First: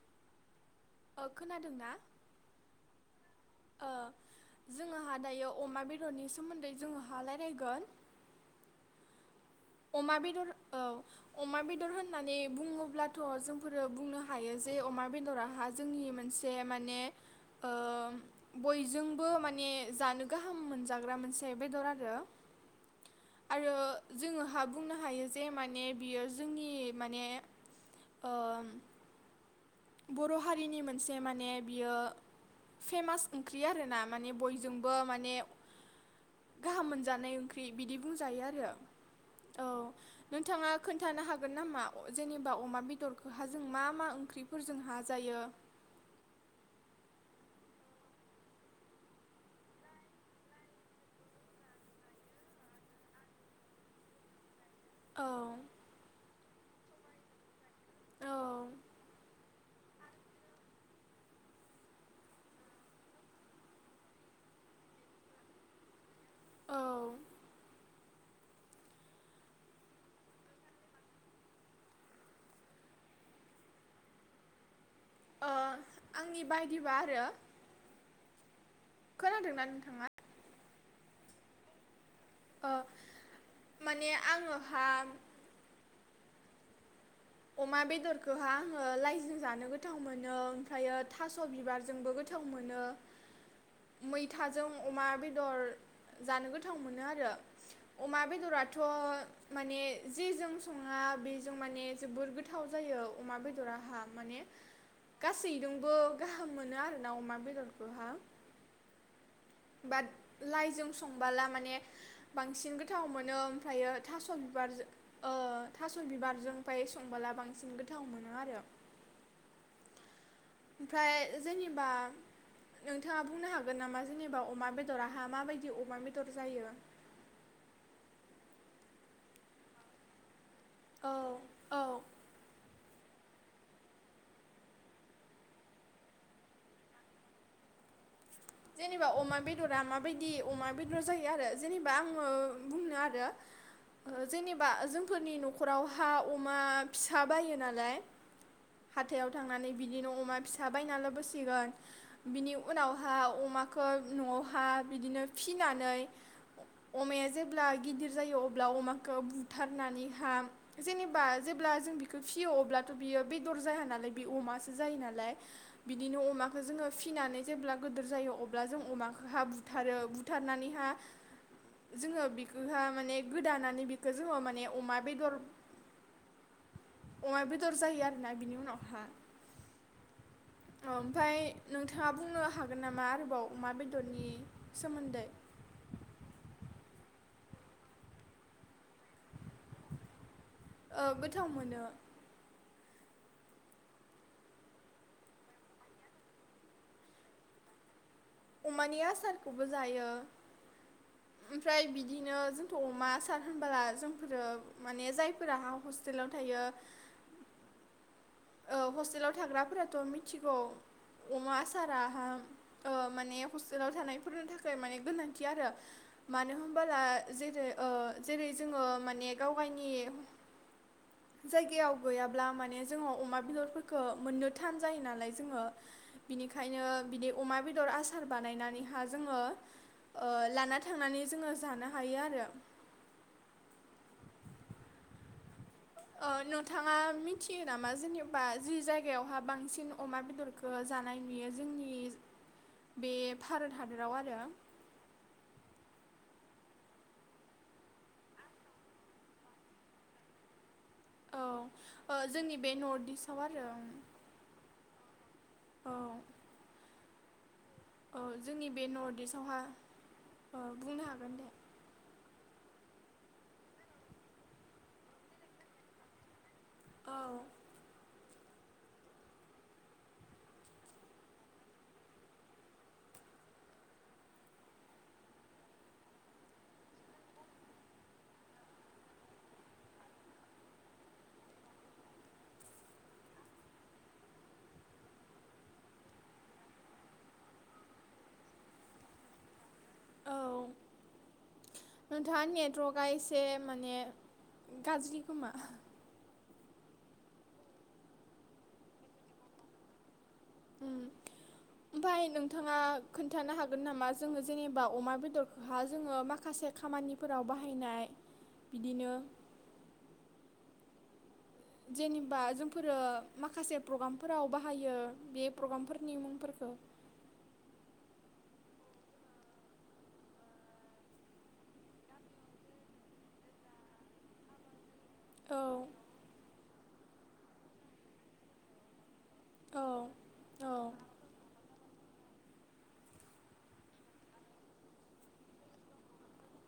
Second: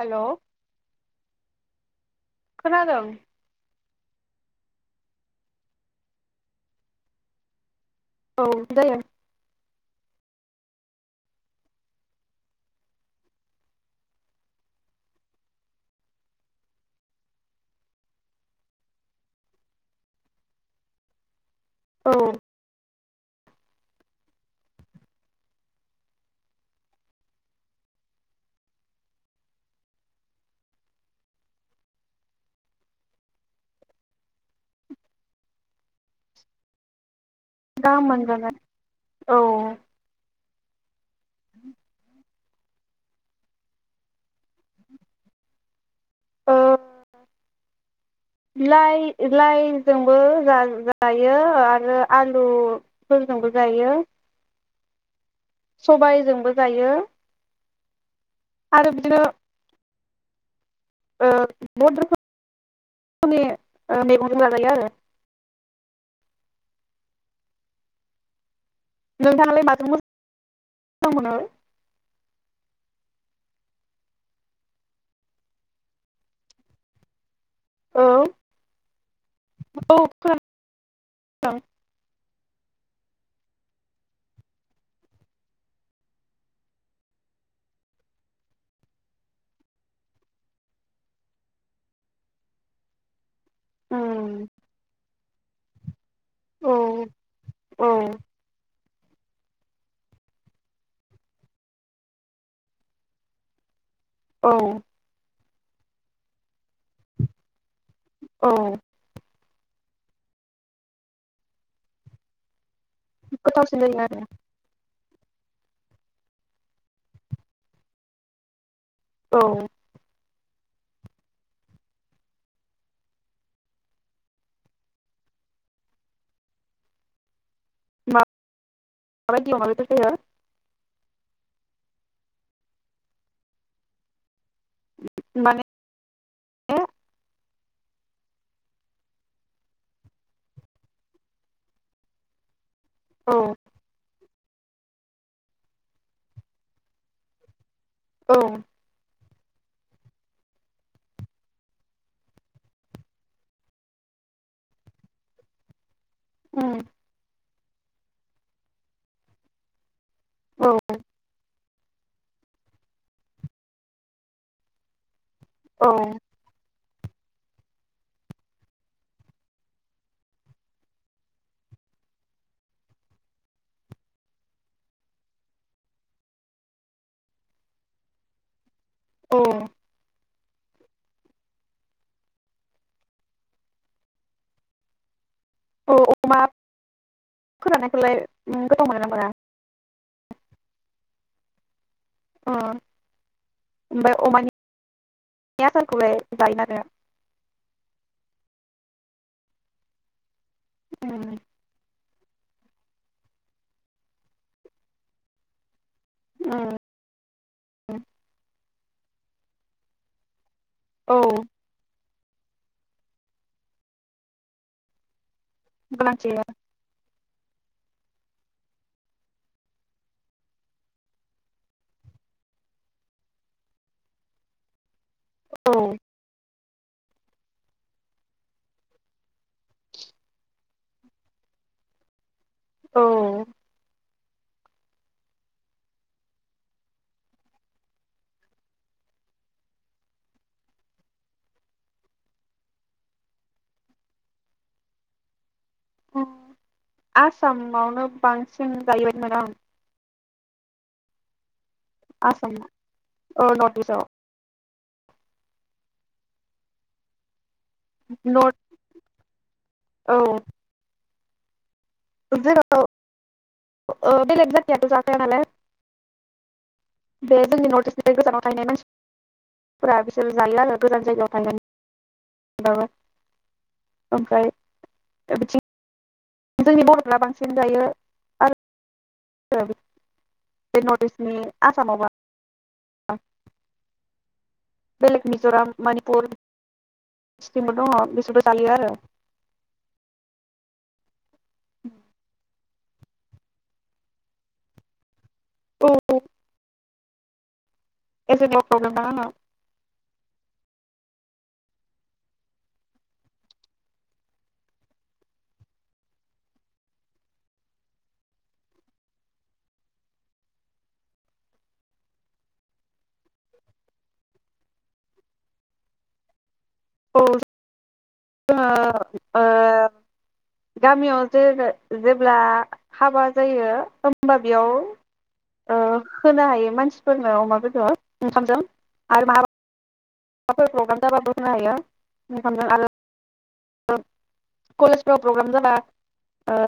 Hello अ खोनादोंना? खोनादोंं। ओ जोंहा दायो अमा बेदरनि सोमोन्दै जोंहा लायरायगोन औ जायो। अमा बेदर औ अमा बेदर होननानै बुङोब्लाथ जोंफोरो बुंनो हायो जे अमा बेदराहा जोंनि मोनसे माने ओ बयजोंबो माने जानो गाहाम मोनजाग्रा मोनसे बेदर औ आरो। आरो जोङो हा बुंनो हायो जे माने बियो जोंनि माने ओ बर हारिनि मोनसे माने बियो फेमास ओंख्रि आरोना माने बयजोंबो माने गाहाम मोनजानाय ओंख्रि बिदि गाहाम बुंजायो मोनजागोन आरो। औ। नोंथाङा खोन्थानो हागोन नामा अ जेनि बा अमा बेदरखौहा जों मा मा ओंख्रिफोरजों हा जायो? ओ लाइ-लाइजोंबो जा-जायो आरो आलुफोरजोंबो जायो। औ। सबायजोंबो जायो औ। आरो बिदिनो ओ बहत रोखोमनि ओ मैगं जाजायो आरो। औ। नोंथाङालाय मोजां मोनो? ओ आंनि बायदिबा आरो औ। खोनादोंना औ नोंथाङा? [unintelligible] अ माने आङोहा अमा बेदरखौहा आङो लाइजों जानो गोथाव मोनो ओमफ्रायो थास बिबारजोंबो गोथाव मोनो उम मैथाजों अमा बेदर जानो औ गोथाव मोनो आरो औ अमा बेदरा थ' माने जेजों सङा बेजों माने जोबोर गोथाव जायो अमा बेदराहा। माने औ गा सैदोंबो गाहाम मोनो आरोना अमा बेदरखोहा। औ। बात लाइजों संबाला माने बांसिन गोथ थाव मोनो गोथावसिन ओमफ्रायो जायो आरो थास बिबारजो ओ थास' बिबारजों फाय संबाला बांसिन गोथाव मोनो आरो। औ। ओमफ्राय जेनेबा नोंथाङा बुंनो हागोन नामा जेनेबा अमा बेदराहा माबायदि अमा बेदर जायो? माब बादि अमा बेदर जायो? औ औ। माने। जेनेबा अमा बेदरा माबायदि अमा बेदर जायो आरो जेनेबा आङो बुंनो आरो औ ओ जेनेबा जोंफोरनि नखराव हा अमा फिसा बायो नालाय। औ। थायाव थांनानै बिदिनो अमा फिसा बायनानै लाबसिगोन बिनि उनावहा अमाखो नआवहा बिदिनो फिनानै उम अमाया जे अब्ला गिदिर जायो अब्ला अमाखौ बुथारनानि हा औ जेनेबा जेब अब्ला जों बिखो फियो अब्लाथ' बियो बेदर जाया नालाय बे अमासो जायो नालाय औ बिदिनो अमाखो जोङो फिनानै जेब्ला गोद दोर जायो अब्ला जों अमाखोहा बुथारो बुथारनानैहा जोङो बिखोहा माने गोदानानै बिखौ जोङो माने अमा बेदर अमा बेदर जायो आरोना बिनि उनावहा। औ। ओमफाय नोंथाङा बुंनो हाग गोन नामा आरोबाव अमा बेदरनि सोमोन्दै? औ अमा फोराननायखौलाय ओम गोथाव मोनो ना मोना? ओ गोथाव मोनो। ओ ओमफाय अमानि आसारखौलाय जायोना जाया? अमानि आसारखोबो जायो। उम ओमफ्राय बिद दिनो जोंथ' अमा आसार होनबाला जोंफोरो माने जायफोरा हा हस्टेलाव थायो। उम औ हस्टेलाव थाग्राफोराथ' मिथि गौ औ अमा आसारा आ ओ माने हस्टेलाव थानायफोरनि थाखाय माने गोनां थि आरो गोनांथि मानो होमबला जेरै- ओ जेरै- जोङो माने गाव गायनि जायगायाव गैयाब्ला माने जोंनाव अमा बेदरफोरखौ मोननो थान जायो नालाय जोंङो औ बिनिखा खायनो बिदि अमा बेदर आसार बानायनानैहा जोङो ओ लाना थांनानै जोङो जानो हायो आरो औ ओ नोंथाङा मिथियो नामा जेनेबा जि जायगायावहा बांसिन अमा बेदरखौ जानाय नुयो जोंनि बे भारत हादराव आरो। ओम आसामावनो बांसिन जायो बायदि मोनो आं औ ओ आसाम जोंनि बे नर्थ इस्टआव औ आरो नर्थ इस्टआव औ ओ नर्थ जोंनि बे नर्थ इस्टआवहा औ ओ बुंनो हा गोनदे [unintelligible] ओ बेलेग जाथिआथ' जाखाया नालाय औ [unintelligible] बे गोजानाव थांहैनाय मानसि फोरा बिसोर जायो आरो गोजान जायगायाव [unintelligible] ओमफ्राय बिथिं जोंनि बर'फ्रा बांसिन जायो आरो बे नर्थ इस्टनि आसामावबा बेलेग मिजराम मनिपुर [unintelligible] दङ बिसोरबो जायो आरो औ नोंथाङा नेथ वर्कआ एसे माने गाज्रि खोमा औ [unintelligible] उम ओमफाय नोंथाङा खोन्थानो हागोन नामा जोङो जेनेबा अमा बेदरखौहा जोङो माखासे खामानिफोराव बाहायनाय बिदिनो जेनेबा जोंफोरो माखासे प्रग्रामफोराव बा बाहायो बे प्रग्रामफोरनि मुंफोरखो औ जोंहा ओ गामियाव जे-जेब्ला हाबा जायो होमबा बेयाव औ ओ खोनाहोयो मानसि फोरनो अमा बेदर ओंखामजों [unintelligible] औ माबाफोर औ प्रग्राम जाबाबो जाबाबो होनो हायो। [unintelligible] [unintelligible] कलेजफ्राव प्रग्राम जाबा ओ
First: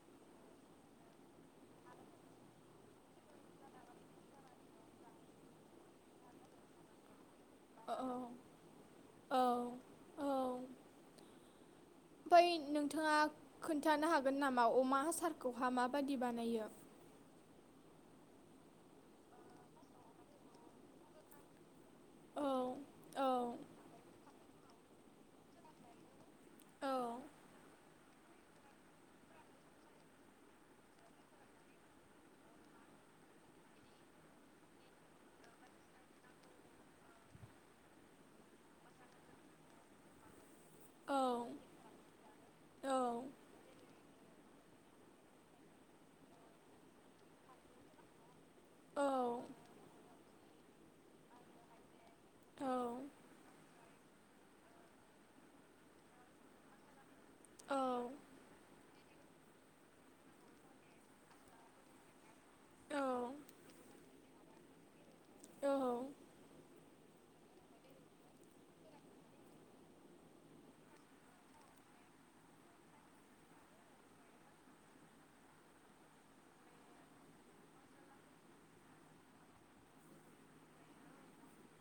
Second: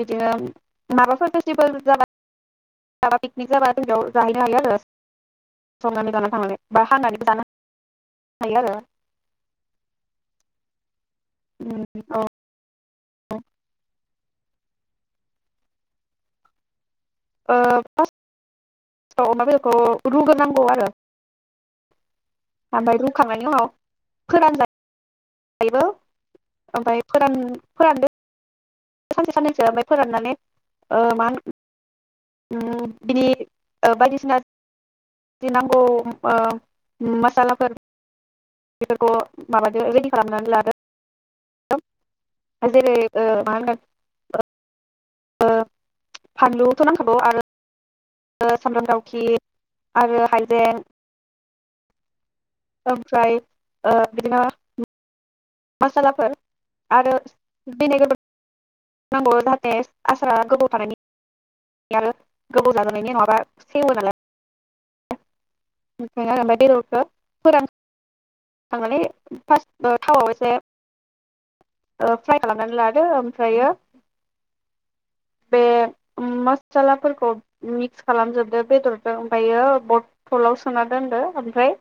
बिदिनो माबाफोर फेस्टिभेल जाबा जाबा पिकनिक जाबा जों बेयाव जाहैनो हायो आरो संनानै जानानानै थांनानै बा हांनानैबो जानो हायो औ आरो औ औ उम औ ओमफ्राय नोंथाङा खोन्थानो हाग हागोन नामा अमा हासारखौहा माबादि बानायो? औ फारस्तआव अमा बेदरखो रुगोनांगौ आरो औ ओमफ्राय औ औ रुखांनायनि उनाव फोरानजाय दायोबो औ ओमफाय फोरान-फोरानदो सानसे साननैसो ओमफ्राय फोराननानै ओ माहोन उम बिदि बायदिसिना नांगौ मासालाफोर बेफोरखौ माबादो रिदि खालामनानै लागोदो औ दो ओ जेरै ओमाहोनगोन ओ ओ फानलुथ नांखागौ आरो ओ सामब्राम दावखि औ आरो हाइ जें औ ओमफ्राय ओ बिदिनो मासालाफोर आरो बि बे नग [unintelligible] नांगौ जाहाथे आसारा गोबाव थानायनि गोबाव जाजोबनायनि नङाबा सेवो नालाय ओखायनो आरो बेदरखो फोरान खांनानैै फार्स्ट थावआव एसे ओ फ्राय खालामनानै लादो ओमफ्रायो बे मसालाफोरखौ मिक्स खालामजोबदो बेदरजों ओमफ्रायो बथलाव सोना दोनदो ओमफ्राय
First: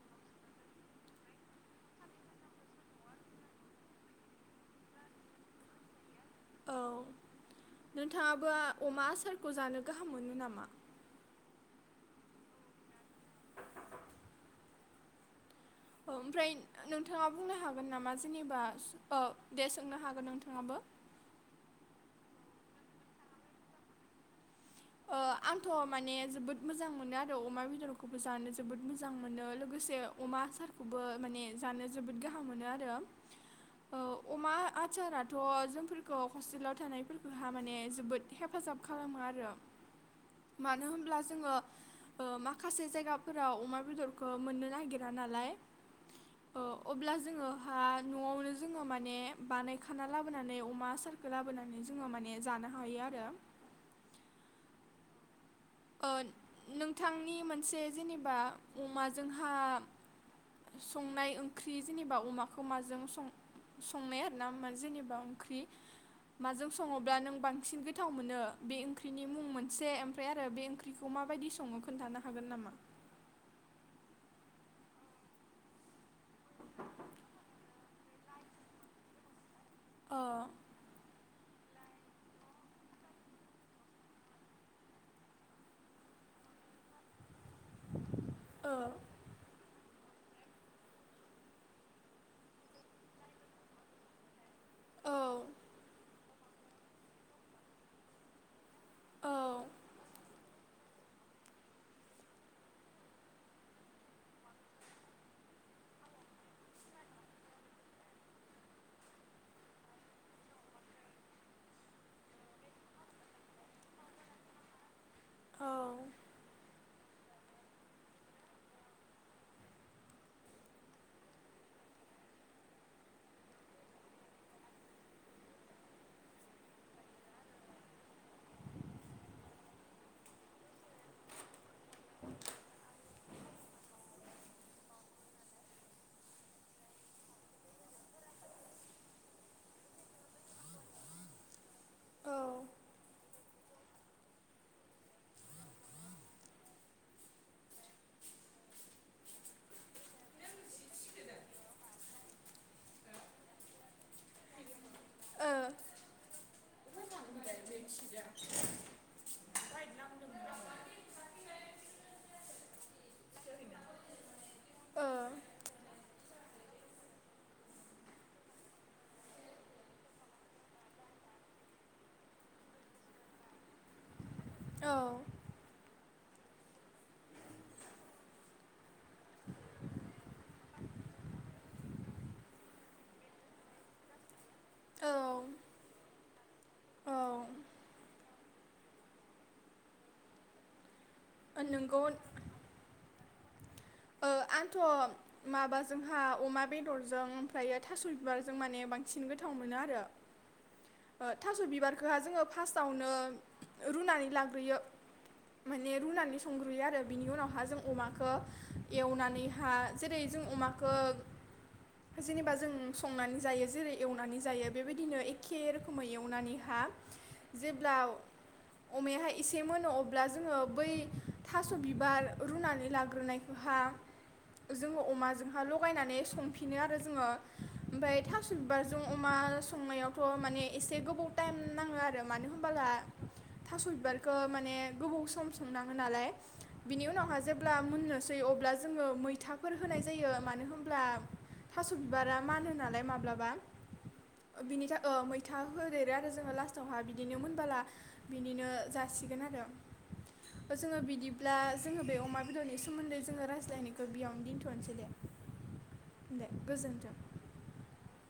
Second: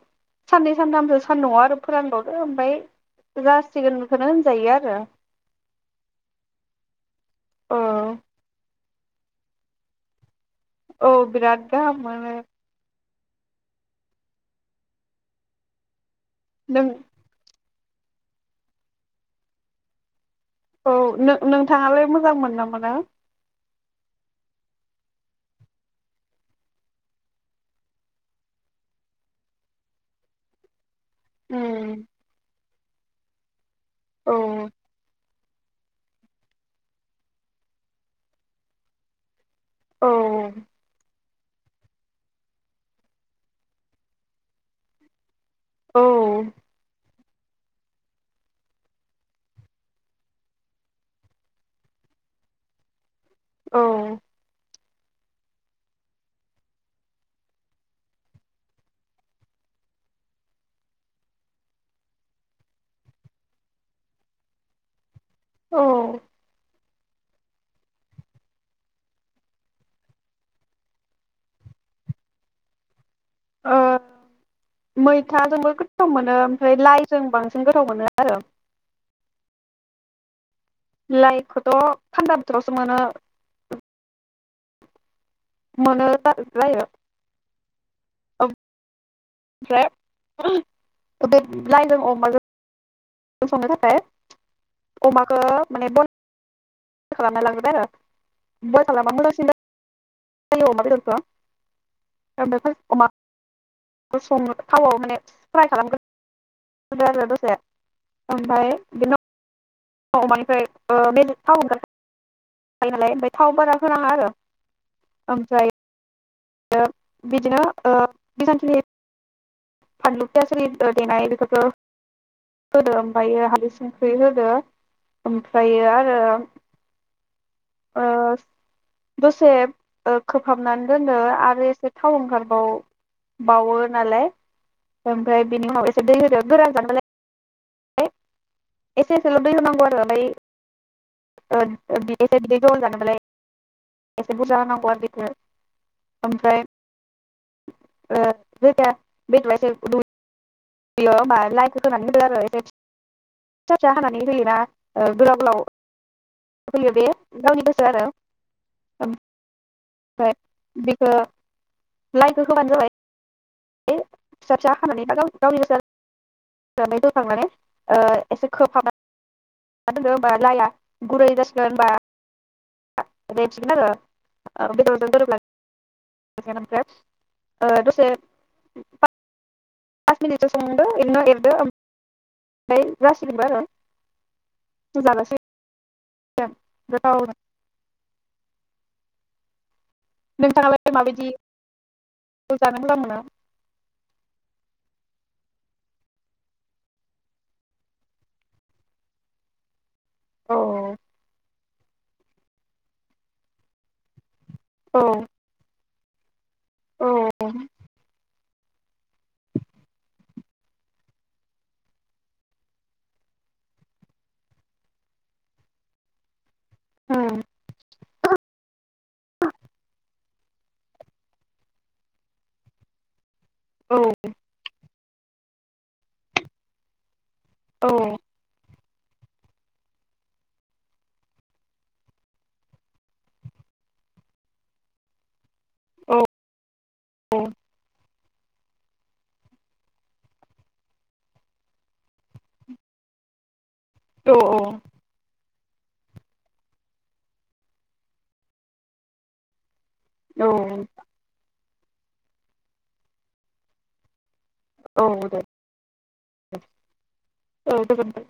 साननै सानथामसो सान्दुंआव आरो फोरानबावदो ओमफ्राय जासिगोन खोनो होनजायो आरो औ औ नोंथाङाबो अमा आसारखौ जानो गाहाम मोनो नामा औ बिराद गाहाम मोनो। ओमफ्राय नों नोंथाङा बुंनो हाग हागोंन नामा जेनेबा ओ दे सोंनो हागोन नोंथां औ नों-नोंथाङालाय मोजां मोनना मोना ओ आंथ माने जोबोद मोजां मोनो आरो अमा बेदरखौबो जानो जोबोद मोजां मोनो लोगोसे अमा सार खौबो माने जानो उम जोबोद गाहाम मोनोआर आरो ओ औ अमा आसारा थ जोंफोरखौ हस्टेलाव थानायफोरखौहा माने जोबोद हेफाजाब खालामो आरो औ मानो होनब्ला जोङो ओ माखासे जायगाफोराव अमा बेदरखौ मोननो नागिरा नालाय ओ अब्ला ज जोङो हा नआवनो जोङो माने बानायखाना लाबोनानै अमा आस आसारखौ लाबोनानै जोङो माने जानो हायो आरो औ। ओ नोंथांनि मोनसे जेनेबा अमाजोंहा संनाय ओंख्रि जेनेबा अमाखौ माजों सं-संनाय आरो ना जेनेबा। ख्रि औ माजों सङोब्ला नों बांसिन गोथाव मोनो बे ओंख्रिनि मुं मोनसे ओमफ्राय आरो। आरो बे ओंख्रिखौ माबायदि संङो खोन्थानो हागोन नामा? ओ मैथाजोंबो गोथाव मोनो ओमफ्राय लाइजों बांसिन गोथाव मोनो आरो। ओ। लाइखौथ थान्दा बोथोरावसो मोनो। मोन जा [unintelligible] जायो। ओ। ओमफ्राय बे लाइनजों अमाजों संनो थाखाय औ अमाखौ माने ब खालामना लाग्रोबबाय आरो बयल खालामबा औ मोजांसिन अमा बेदरखौ ओ अमा स थावआव माने फ्राय खालामग्रो आरो दसे ओमफ्राय बेन औ मानिफ्राय ओ बेनि थाव ओनगोन जायो नालाय ओमाय थाव बाराफोराङा आरो। औ ओफ्राय ओ इदिनो बिदिनो ओ एसांंखिनि फानलु फियास होरि देनाय बेफोरखो होदो ओमफायो हालदि संख्रि होदो ओमफ्रायो आरो ओ दसे खोबहाबनानै दोनो आरो एसे थाव ओंखारबावबावो नालाय ओमफ्राय बिनि उनाव एसे दै होदो गोरा जानायालाय एसे एसेल दै होनांगौ ओमफाय ओ बिदिनो बिदै जहल जानोमालाय एसे बुरजा होनांगौ आरो बेखो ओमफ्राय ओ जायखाया बेद हेल' होमबा लाइटखौ होनानै होदो आरो ए ससा होनानै होलनाा गोलाव गोलाव होयो बे गावनि जार ओमफ्राय बेखो लाइखो होबानो जाबाय बे फिसा फिसा ओ हानानै गाव गावनि गोस नानै दखानानै ओ एसे खोबहाब मा दोनो होनबा लाइया गुरै जासिगोन बा रेसिगोन आरो आर बे द ओ दो औ गोरोब ला ओसा नासेब ओ दसे फास मिनिटसो संदो इनि उनाव लिरदो ओमफाय जासिगबो आरो औ जासै जा दा औ हरो नोंथाङालाय ओफाय माबायदि नोंगौ नों जानो मोजां मोना ओ आंथ माबाजोंहा अमा बेदरजों ओमफ्रायो थास बिबारजों माने बांसिन गोथाव मोनो आरो औ ओ। थास बिबारखोहा जोङो फार्स्टआवनो रुनानै ला [unintelligible] बे रुनानि स सुंग्रुयो आरो औ बिनि उनावहा जों अमाखो एवनानैहा जेरै जों अमाखौ जेनेबा जों संनानै जायो जेरै एवनानै जायो बेबायदिनो एखे रोखोमै एवनानै हा उम जेब्ला औ अमायाहाय एसे मोनो अब्ला जोंङो बै थास' बिबार रुनानै लाग्रोनाय हा औ ज जोंङो अमाजोंहा लगायनानै संफिनो आरो जोंङो ओमफाय थास' ब बाजों अमा संनायावथ' माने एसे गोबाव टाइम नांङो आरो मानो होनबोला थास' बिबारखौ माने गोबाव सम संनांङो नालाय बिनि उनावहा जेब्ला मोननो दै अब्ला जोङो मैथाफोर होनाय जायो मानो होनब्ला थास' बिबारा मानो नालाय माब्लाबा। औ ओ बिनि था ओ मै था होदेरो आरो जोंङो लास्टावहा बिदिनो मोनबोला बिनिनो जासिगोन आरो ओ औ जोंङो बिदिब्ला जोंङो बे अमा बेदरनि सोमोन्दै जोंङो रायलायनायखौ बेयाव दिनथ'नोसै दे। दे गोजोन्थों। औ गोजोन्थों।